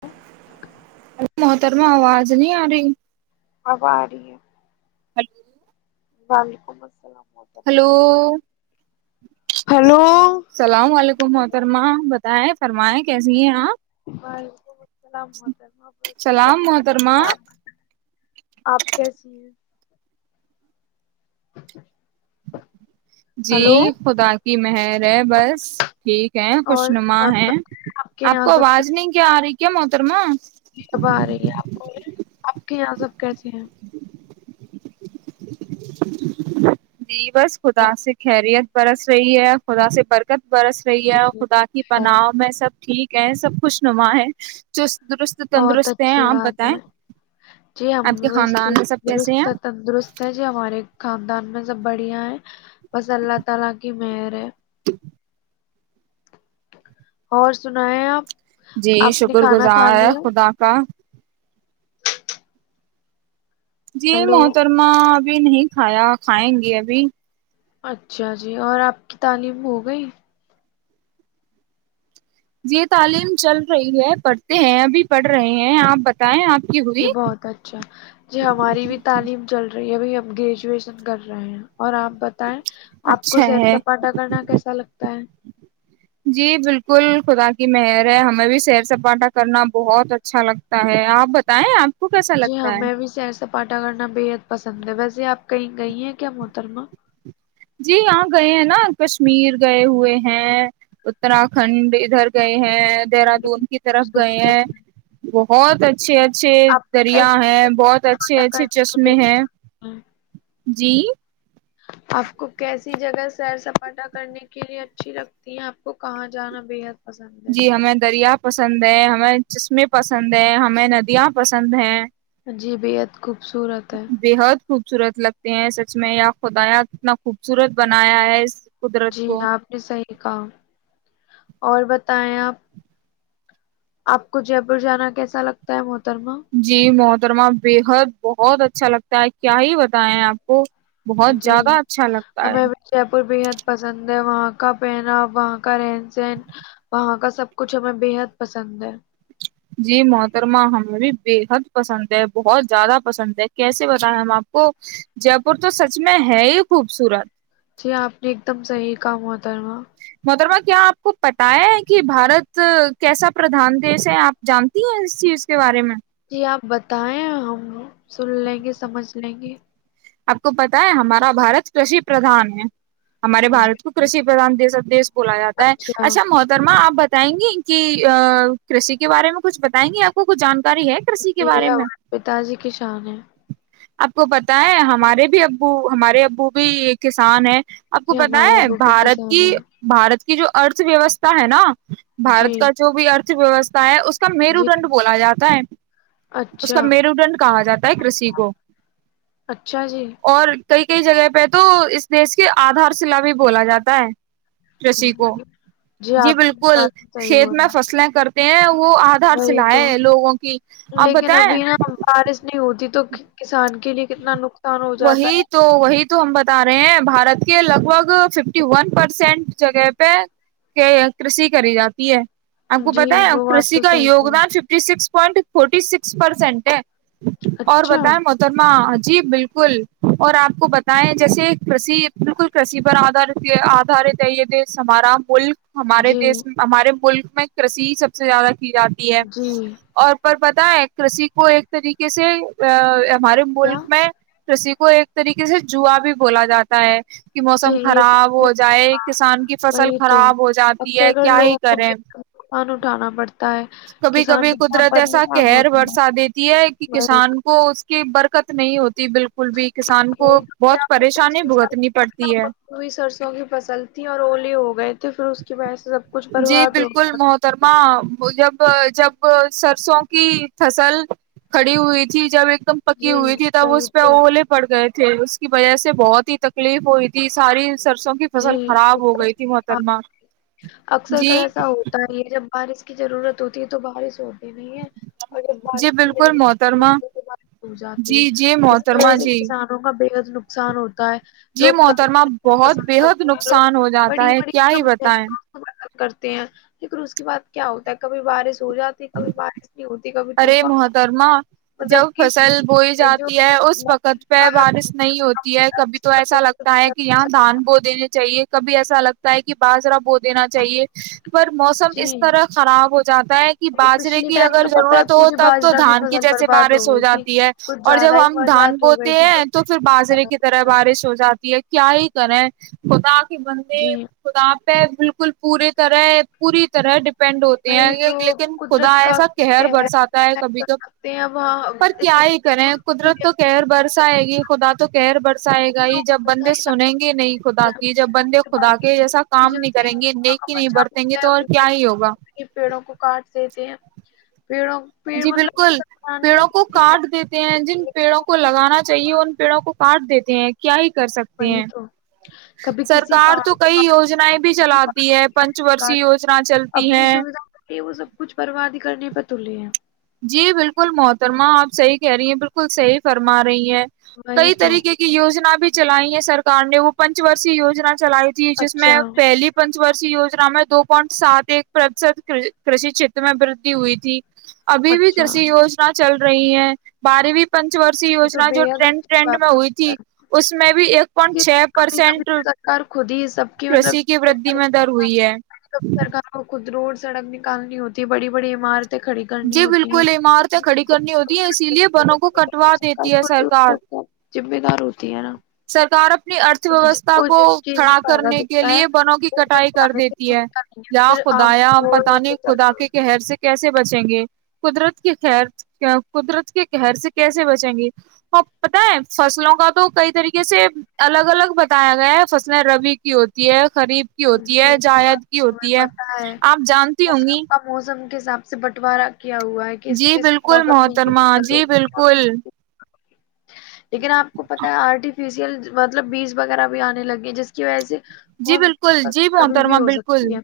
ہ [inaudible] ا محترما آواز نہیں آ رہی [unintelligible] اب آ رہ ہے [inaudible] ہلو [inaudible] وعلیکم السلام [inaudible] ہلو ہلو السلام علیکم محترما [inaudible] بتیں فرمائیں کیسی ہیں آپ [unintelligible] وعلیکم السلام محتمہ بس سلام بت گی میں محترمہ آپ کیسی ہیں [inaudible] جی ہلو خدا [unintelligible] کہ محر [inaudible] بس ٹھیک ہے خوش اور نما اور ہیں بتائیں، کے آپ کو آواز نہیں کیا آ رہی [unintelligible] کیاماترما [unintelligible] جی اب آ رہی ہے آپ ب آپ کے یہاں سب کیسے ہیں [inaudible] [inaudible] جی بس خدا سے خیریت [unintelligible] برس رہی ہے خدا سے برف [unintelligible] ت برس رہی ہے اور جی خدا کی پناہ میں سب ٹھیک [inaudible] کہ سب خوش نما ہے جو [unintelligible] بہت اچھی بات ہے جی ہم آپ کے بس خاندان میں چست سب کیسے ہیں درست ہے تندرست جی ہمارے خاندان میں سب بڑھیا ہے بس اللہ تعالی کی مہر ہے اور سنا ہے آپ جی آپ نے شکر کھانا کھا گزار لیا خدا کا جی ہلو مترا ا بھی نہیں کھایا کھائیں گے ابھی [inaudible] اچھا جی اور آپ کی تعلیم ہو گئی یہ تعلیم چل رہی ہے پڑھتے ہیں ابھی پڑھ رہے ہیں آپ بتائیں آپ کی ہوئی جی بہت اچھا جی ہماری بھی تعلیم چل رہی ہے بھائی ہم گریجویشن کر رہے ہیں اور آپ بت آپ کو اچھا سیر ہے سپاٹا کرنا کیسا لگتا ہے جی بالکل خدا کی مہر ہے ہمیں بھی سیر سپاٹا کرنا بہت اچھا لگتا ہے آپ بتائیں آپ آ کو کیسا لگتا ہے سے پاٹا کرنا بے ححد پسند ہے ویسے آپ کہیں گئی ہیں کیا محترما جی یہاں گئے ہیں نا کشمیر گئے ہوئے ہیں اتراک کھنڈ ادھر گئے ہیں دہرادون کی طرف گئے ہیں وہ اور [unintelligible] اچھے اچھے آپ دریا کیسے ہیں بہت اچھے سپاٹا اچھے کرنے کے چشمے ہیں لیے [unintelligible] جی [unintelligible] آپ کو کیسی جگہ سیر سپاٹا کرنے کے لیئے اچھی لگتی ہیں آپ کو کہاں جانا بے حد [unintelligible] جی ہمیں دریا پسند ہے ہمیں [unintelligible] چسمیں پسند ہے ہمیں ندیاں پسند ہیں [unintelligible] جی بےحد خوبصورت ہے بےحد خوبصورت لگتے ہیں سچ میں خدایا اتنا خوبصورت بنایا ہے قدرت جی کو آپ نے صحیح کہا اور بتائیں آپ آپ کو جے پور جانا کیسا لگتا ہے م جی محترما بےحد بہت اچھا لگتا ہے کیا ہی بتائے ہیں آپ کو بہت جی زیادہ اچھا لگتا ہم ہے ہمیں جے پور بےحد پسند ہے وہاں وہاں کا پہنا وہاں کا رہن سہن وہاں کا سب کچھ ہمیں بےحد پسند ہے جی محترما ہمیں بھی بےحد پسند ہے بہت زیادہ پسند ہے کیسے بتائیں ہم آپ کو جے پور تو سچ میں ہے ہی خوبصورت جی آپ نے ایک دم صحیح کام ہوتا ہے وہاں مکربا کیا آپ کو پتایا ہے کہ بھارت کیسا پردھان دیش ہے آپ جانتی ہیں اس چیز کے بارے میں جی آپ بتائیں ہم سن لیں گے سمجھ لیں گے آپ کو پتا ہے ہمارا بھارت کشی پردان ہے ہمارے بارت جی کو کشی پردان دیش [unintelligible] بولا جاتا ہے اچھا محترما آپ بیں گے کی کی کے بارے میں کچھ بتائیں گے آپ کو کچھ جان جی ہمواں پہ تازی ک شان ہے آپ کو پتا ہے ہاں ہمارے بھی ابو ہمارے ابو بھی ایک کسان ہیں آپ کو جی پت ہمارے ہے ابو بھی بھارت شان کی ہے بھارت کی جو ارت ویوستھا ہے نا جی بارت کا جو بھی ویوستھا ہے اس اس کا میرو جی دنڈ بولا جاتا ہے اس کا اچھا میرو دنڈ کہا جاتا ہے کرسیی کو اچھا جی اور کئی کئی جگہ پہ تو اس دیش کی آدھار شلا بھی بولا جاتا ہے رش کو جی جی آپ کی بالکل بات تو صحیح کھیت میں بولا فصلیں کر پ وہ آدھار وہی تو چلائے لوگوں کی آپ لیکن بتائیں ابھی نا بارش نہیں ہوتی تو کسان کے لیے کتنا نقصان ہو جاتا وہی تو وہی تو ہم بتا رہے ہیں بارت کے لگ بھگ ففٹی ون پرسینٹ جگہ پہ کرشی کری جاتی ہے آپ ہے کو جی پتا ہے وہ بات کرشی تو کا صحیح یوگدان کہی fifty six point fifty six percent ہے اور اچھا بتائیں محترما جی بالکل بالکل اور آپ کو بتائیں جیسے کری بالکل کری پر آدارت آدھارت ہے یہ دیش ہمارا ملک ہمارے جی دیس ہمارے ملک میں کرسی سب سے زیادہ جاتی ہے جی اور پر بدیں کری کو ایک طریقے سے ہمارے کیا ملک میں رسی کو ایک طریقے سے جوا بھی بولا جاتا ہے کہ جی موسم یہ خراب ہو جائے کسان کی فصل وہی تو خراب ہو جاتی ہے اکثر کر کیا ہی لوگوں کو کریں بے نقصان اٹھانا پڑتا ہے کبھی کسان کبھی کتنا قدرت ایسا پریشان کہہر ہوتا ہے برسا دیتی ہے کہ کسان کو کہ برکت نہیں ہوتی بالکل بھی کسان پ کو نے بہت پریشانی پچھلے سال بھگتنی پڑتی ہے پو بھی سرسوں کی فصل تھی اور اولی ہو گئے پھر اس کے بعس [inaudible] جی بالکل محترما جب [unintelligible] جب سرسوں کی فصل کھڑی ہوئی تھی جب ایک [unintelligible] دم پکی جی ہوئی تھی تب وہی اس پہ تو اوولے پڑ گئے تھے [unintelligible] تھے اس کی وجہ سے بہت ہی تکلیف ہوئی تھی ساری [unintelligible] سرسوں کی جی فصل خراب ایک ہو دم گئی تھی صحیح کہا محترما [unintelligible] اکثر کا ایسا ہوتا ہے یہ جب [unintelligible] بارش کی ضرورت ہوتی ہے تو بارش ہو [unintelligible] نہیں ہے اور جب بارش جی کی بالکل ضورت محترما تو ب ہو جاتی ہے جی جی اس کی وجہ محترما سے جی کسانوں کا ب [inaudible] نقصان ہو [inaudible] جی محترما بہت [unintelligible] بےحد کرتے ہیں لوگ نقصان ہو جاتا بڑی ہے بڑی کیا ہی رقم بتائیں دینا [unintelligible] پسند کرتے ہیں لیکن اس کے بعد کیا ہوتا ہے کبھی بارش [unintelligible] سو جاتی کبھی بارش نہیں ہوتی [unintelligible] ارے طوفان محترما مطلب جب کہ فصل بوئی جو جاتی ہے اس موسم وقت کا پہ بارش نہیں ہوتی ہے ہوتا کبھی اس تو کی وجہ ایسا لگتا ہے کہ یہاں سے۔ دھان بو دنے [unintelligible] چاہیے کبھی ایسا لگتا ہے کہ باازرا بہت [unintelligible] دینا چاہیے پر موسم اس جی طرح خراب ہو جاتا ہے کہ ابھی باجرے پچھلی کی ٹائم اگر پتہ ہے ضرورت [unintelligible] تو پوری تب تو باجرہ دھان کی فصل جیسے برباد بارش ہو گئی تھی جاتی ہے کچھ اور جب زیادہ ہی ہم دھان برسات ہو گئی بوتے تھی ہیں تو پھر باازرے کی طرح بارش ہو جاتی ہے [unintelligible] کیا ہی کریں ختا [unintelligible] کہ بند جی خدپ [inaudible] بالکل پوری طرح پوری طرح ینڈ ہوتے ہیں وہی یہ تو لیکن خدا قدرت کا ایسا کہہر بڑ کہر آتا ہے کبھی کر تو سکتے ہیں وہاں پر کیا ہی کریں قدرت تو کہر برسائے گی خدا تو کہہر برساائے گا ہی جب بندے سنیں گے نہیں خدا کی جب بندے خدا کے جیسا کام نہیں کریں گے نیکی نہیں برتیں گے تو اور کیا ہی ہوگا یہ پیڑوں کو کاٹ دیتے ہیں [inaudible] پیڑ جی مطلب بالکل سب بنانے میں پیڑوں کو کتنے کاٹ دیتے ہیں جن پیڑوں کو لگانا چاہیے ان پیڑوں کو پارٹ دیتے ہیں کیا کر سکتے وہی ہیں تو کبھی کسی سرکار تو کئی یوجناائیں بھی چلاتی ہے پنچ وورشی کارڈ یوجنا چلتی اپنی ہے سویدھا تولیے [inaudible] جی بالکل محترما آپ صحی کہہ رہی ہیں بالکل صحیح فرما رہی ہیں وہی کئی تو طریق کی وجنا بھی چلائی ہے سرار نے وہ پنچ ورشی وجنا کے [inaudible] چلائی تھی جس میں اچھا پہلی پنچ وورش [unintelligible] وجنا میں دو پوائنٹ سات ایک پرتیشت کرشی چھیت میں ودھی ہوئی تھی ابھی بھی اچھا کی وجنا چل رہی [unintelligible] رہی ہیں بارے بھی پنچ وشی یہ تو وجنا بے جو حد ٹرینڈ اچھی ٹنڈ میں بات ہے ہوئی تھی مطلب۔ اس میں بھی ایک پوائنٹ چھ پرسینٹ خودی [inaudible] کشی کی وددی میں در ہوئی ہے کبھی کبھی [unintelligible] سرکار کو خود روڈ سڑک نکالنی ہوتی ہے بڑی بڑی عمارت جی بالکل عمارتیں کھڑی کرنی ہوتی ہیں اسی کبھی لیے بنوں کو کٹوا دیتے کی ہے سرکار جمے دار ہو سرکار اپنی ارتھ ویوستھا کو جس چیز میں کھڑا فائدہ کرنے کے دکھتا ہے لیے بنوں کی وہ اسے کٹائی کر اٹھانے سے دیتی ہے رکتا نہیں ہے یا پھر آم خدایا ہم ہو پت یا نہیں کوئی خدا کے ترکاری کہہر سے کیسے بچیں گے قدرت کے خر قدرت کے قہر سے کیسے بچیں گے اور پت ہے فصلوں کا تو کئی طریقے سے الگ الگ بتایا گیا ہے فصلیں ربی کی ہوتی ہے قریب کی ہوتی جی ہے یہ بات جائید کی تو ہوتی ہمیں ہے پتہ آپ جانتی ہوں فصلوں گی کا موسم حساب سے بٹوارہ کیا ہوا ہے کس جی اس بالکل موسم میںگ محترما جی بالکل [unintelligible] [inaudible] لیکن آپ کو پتا ہے آرٹیفیشیل مطلب بیج وغیرہ بھی آنے لگے جس کی وجہ سے جی کون بالکل سی ل فصل جی کبھی بھی محترما ہو بالکل سکتی ہے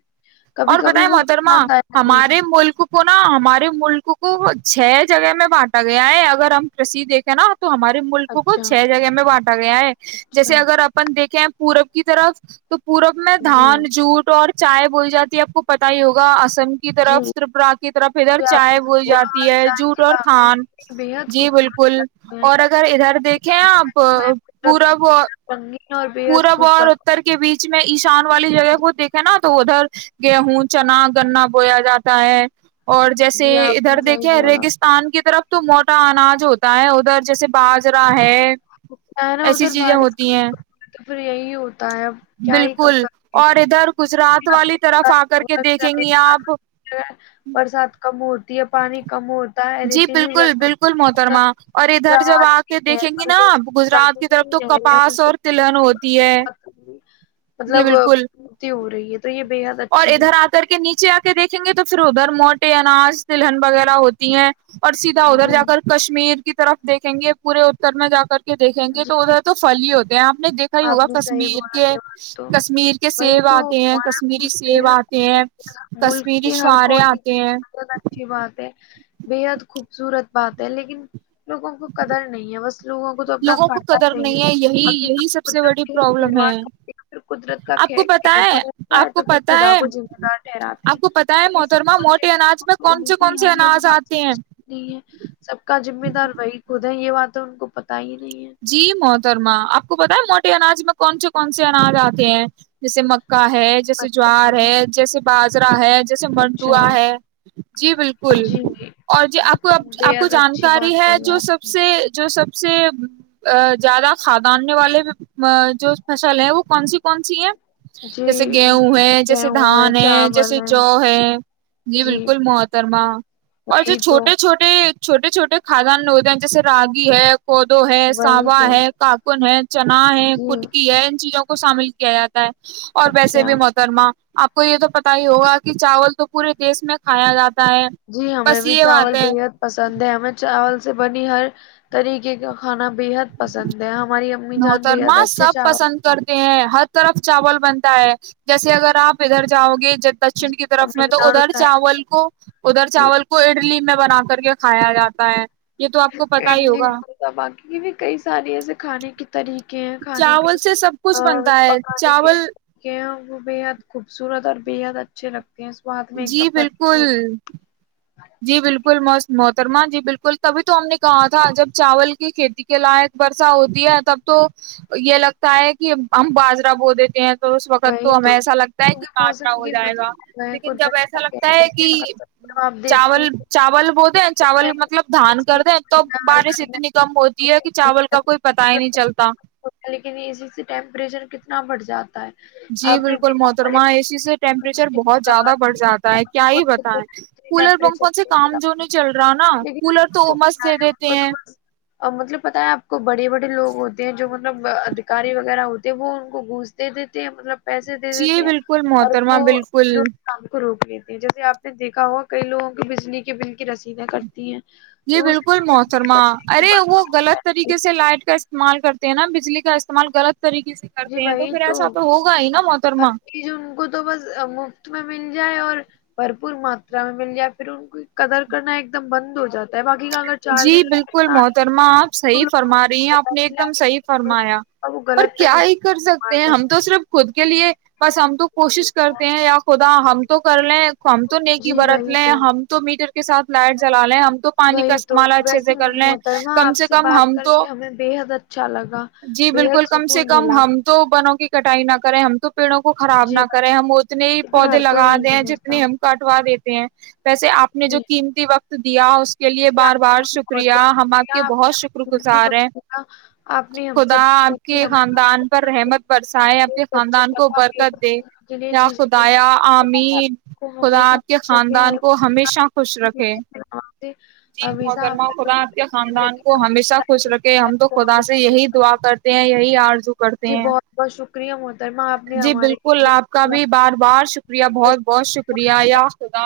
کبھی اور کبھی بتائیں وہ محترما نقصان دایک بھی ہمارے ہے ملک کو نا ہمارے ملک کو چھ جگہ میں بانٹا گیا ہے اگر ہم کی دیکھیں نا تو ہمارے ملکوں کو اچھا چھ جگہ میں بانٹا گیا ہے جیسے اچھا اگر اپن دیکھ کیا پورب کی طرف [unintelligible] پورب میں جی دھان جووٹ اور [unintelligible] چائے بولی جاتی ہے آپ کو پتا ہی ہوگا [unintelligible] م کی جی طرف ترپا کی طرف ادھر یہ آپ نے چائے بول بولا جاتی اور ہے چائے جوٹ کے اور باغ تھان بےحد جی خوبصورت بالکل لگتے اور ہیں اگر ادھر دیکھیں خدا نے آپ سچ میں قدرت پورا کو وہ بے [inaudible] حد رنگین اور بےحد پورب خوب اور بنایا اتر ہے کے بیچ میں ایشان والی جگہ کو دیکھے نا [unintelligible] تو ادھر گیہوں چنا گنا بویا جاتا ہے [unintelligible] اور جیسے جی آپ ادھر نے صحیح دیکھے بولا ریگستان کی طرف [unintelligible] تو موٹا اناج ہوتا ہے ادھر جیسے باجرا ہے [unintelligible] کیا ہے نا ایسی ادھر چیزیں بارش کا ہوتی ہیں [unintelligible] موسم ہے پھر یہی ہو [unintelligible] ہو اب کیا ہی کر بالکل سکتے اور ہیں ادھر گجرات آپ والی طرف آ کر کو کے دیکھیں گی آپ چیس برسات کا م [unintelligible] تی یہ پانی کمو [unintelligible] جی بالکل بالکل محترما اور ادھر جب آ حیدرآباد کے کی نہر دیکھیں گی پر نا [unintelligible] جو نا باقی گجرات کی طرف بھی تو نہریں ہیں ان کپاس اور سے تلن ہوتی ہے بہت جی مطلب بالکل [unintelligible] پورتی ہو رہی ہے تو یہ بے حد اور اچھی ادھر آ بات کر کے نیچے آ کے [unintelligible] کے دیکھیں گے تو پھر ادھر موٹے اناج تلہن وغیرہ ہوتی ہیں [unintelligible] اور سیدھا ہے ادھر جی جا کر کشمیر [unintelligible] کی طرف دیکھیں گے پورے اتر میں جا کر [unintelligible] دیکھیں گے جی تو ادھر تو پھل ہی ہوتے ہیں آپ نے دیکھا ہی آپ ہوگا نے صحیح کشمیر بولا کے دیوان تو کشمیر کے وہی سیب تو آتے ہیں ہمارا کشمیری ملک سیب بےحد آتے ہیں نیک ملک کشمیری کے ہر چوارے کونے کی آتے ہیں بہت [unintelligible] اچھی بات ہے بےحد خوبصورت بات ہے لیکن [unintelligible] لوگوں کو قدر نہیں ہے بس لوگوں کو تو اپنا لوگوں کو [unintelligible] قدر نہیں ہے یہی اپنی یہی سب سے قدرت بڑی کے ساتھ پروابلم ہے کھلواڑ کرتے ہیں پھر قدرت کا آپ کو قید پتا قید ہے بنتا ہے آپ کو تو پھر پتا خدا ہے کو ذمہ دار ٹھہراتے ہیں آپ کو پتا ہے لیکن سب محترما کچھ موٹے اناج میں کون ان سے کی کون سے ہے یہ اناج بات آتے ہیں سمجھتے [inaudible] سب کا ذمہ دار بھائی [unintelligible] خود ہے یہ بات تو ہم کو پتا ہی نہیں ہے [unintelligible] جی محترما آپ کو پتا ہے موٹے اناج میں کون سے کون سے اناج آتے ہیں جیسے [unintelligible] کا ہے جیسے جوار اچھا ہے جیسے [unintelligible] بازرا ہے [unintelligible] جیسے منڈوا اچھا ہے جی بالکل جی اور جی آپ کو آپ کو بےحد اچھی بات جانکاری ہے کہی جو سب آپ نے سے جو سب سے [unintelligible] سے [unintelligible] ا زیادہ کھاد آنے والے جو فصل ہے وہ کون سی کون سی ہے جی [unintelligible] جیسے گیہوں ہے جیسے دھان ہے جیسے جوو ہے جی بالکل محترما اور جو وہی تو چھوٹے چھوٹے [unintelligible] چھوٹے چھوٹے خادان ہوتے ہیں جیسے رگی ہے پودو ہے وہی ساوا تو ہے ککن ہے چنا ہے جی کٹکی ہے ان چیزوں کو [unintelligible] شامل کیا جاتا [unintelligible] اور ویسے اچھا بھی محترمہ [unintelligible] آپ کو یہ تو پتا ہی ہوگا کہ چاول تو پورے دیش میں کھایا جاتا [unintelligible] جی ہمیں بس بھی یہ چاول بات ہے بےحد پسند ہے ہمیں چاول [unintelligible] سے بنی ہر طریقے کا کھانا بےحد پسند ہے ہم [unintelligible] نوترماں سب پسند کرتے ہیں ہ [unintelligible] طرف چاول بنتا ہے جیسے اگر آپ ادھر جاؤ گے [unintelligible] دکچن ہیں۔ کی طرف تمل میں تو ناڈو ادھر سائڈ چاول کو ادھر جی چاول کو اڈلی [unintelligible] میں بنا کر کے کھایا جاتا ہے [unintelligible] [unintelligible] کو پتا ہی اڈلی ہوگا باقی کی بھی کئی ساری ایسے کھانے [unintelligible] [unintelligible] طریقے ہیں کھانے کے چاول سے سب کچھ بنتا ہے پکانے کے چاول طریقے ہیں [unintelligible] [unintelligible] ب خو [unintelligible] [unintelligible] سور اور بے حد اچھے لگ [unintelligible] [unintelligible] جی بالکل [unintelligible] جی بالکل م محترما جی بالکل تبھی تو ہم نے کہا تھا جب چاول کی کھیتی کے لائق برسا ہوتی ہے تب تو یہ لگتا ہے کہ ہم باجرا بو دیتے ہیں [unintelligible] تو اس وقت وہی تو ہمیں ایسا لگتا ہے کہ کیونکہ کاچرا موسم ہو کی جائے گا بدلاؤ ہے یکن جب قدرت ایسا کا لگتا کہر ہے کہ کیا کر سکتے ہو آپ [unintelligible] دیکھتی چاول چاول بول دیں چاول ہیں مطلب دھان اس کر کی دیں توب دنیا ہر بارش گھر میں اتنی کم ہوتی ہے کہ چاول کا کوئی پتا ہی نہیں چلتا ہوتا ہے، اسی سے ٹیمپریچر کتنا بڑھ جاتا ہے [unintelligible] جی آپ نے بالکل دیکھا بڑے محترمہ اے سی سے ٹیمپریچر بہت زیادہ بڑھ جاتا ہے کیا ہی پت ہے کولر پنکھوں سے کام جو نہیں ٹیمپریچر چل رہا نا لیکن کولر تو ان ا کو مس کیا دے ہے ان دیتے کو تو ہیں بس مطلب پتاہ ہے آپ کو بڑے بڑے لوگ ہوتے ہیں جو مطلب ادیکاری وغیرہ ہوتے ہیں وہ ان کو گونجتے تھے مطلب پیسے دے جی دیتی ہیں بالکل اور محترما وہ بالکل کام کو روک [unintelligible] لیتے ہیں جیسے آپ نے دیکھا ہوا کئی لوگوں کی بجلی کے بل کی رسیدیں کرتی ہیں [unintelligible] یہ تو وہ صرف بالکل اسے یہ محترمہ کرتے ہیں کہ ارے بڑے وہ لوگوں کو غلط پیسے طریقے دے۔ سے لائٹ کا استعمال کرتے ہیں نا بجلی کا استعمال غلط طریقے سے جی کرتے ہیں بھائی پھر تو ایسا ہوگا ہی نا محترما چ ان کو تو بس مفت میں جائے اور بھرپور ماترا میں مل جائے پھر ان کی قدر کرنا ایک دم بند ہو جاتا ہے باقی [unintelligible] چار دن جی بالکل محترما آپ تو صحیح لوگوں فرما رہی ہیں کو پتہ آپ نے ایک چلا دم کہ صحیح فرمایا اور وہ پر غلط کیا طریقے ایک کر سے سکتے استعمال ہیں ہم کرتے تو صرف خود [unintelligible] خود کے لیے [unintelligible] بس ہم تو کوشش کرتے ہیں یا خدا ہم تو کر لیں ہم تو نیکی جی برت وہی لیں ہم تو میٹر [unintelligible] کے ساتھ لائٹ جلا لے ہم تو پانی کا وہی تو [unintelligible] ا اچھے سے ویسے کر لیں محترمہ کم آپ سے کم بات ہم کر تو کے ہمیں بےحد اچھا لگا جی بالکل بےحد کم سے سکون کم ملا ہم تو بنوں کی کٹائی نہ کریں ہم [unintelligible] پیڑوں کو خراب جی نہ کریں لیکن ہم اتنے ہی پودے ہر کوئی لگا نہیں دیں ہیں سمجھتا جتنی ہم کٹوا دیتے [unintelligible] پ [unintelligible] ویسے آپ نے جو جی قیمتی وقت [unintelligible] دیا [unintelligible] اس کے لیے جی بار آپ [unintelligible] کا بہت شکریہ بہت ہم آپ شکریہ کے بہت نے شکر ہمیں قیمتی گزار وقت ہیں دیا آپ نے ہم سے خدا باتیں آپ کے کی خاندان پر ہمیں رحمت برسائے آپ کے بہت اچھا خاندان کو لگا بےحد برکت دے سیکھنے کے لیے یا چیزیں خدا ملی خدا آپ آمین کو خدا ہمیشہ آپ کے خوش رکھے خاندان کو ہمیشہ خوش رکھے [unintelligible] ج [unintelligible] ج محترمہ خدا آ کے خاندان کو آپ ہمیشہ کی پڑھائی خوش پر رکھے اللہ ہم آپ تو کو خدا سے ہمیشہ خوش یہی دعا رکھے کرتے ہیں یہی آ [unintelligible] کرتے جی ہیں بہت بہت شکریہ محترمہ آپ نے جی ہمارے بالکل لیے آپ کا دعا بھی کی۔ بار بار شکریہ بہت بہت اللہ شکریہ حافظ۔ یا خدا [unintelligible]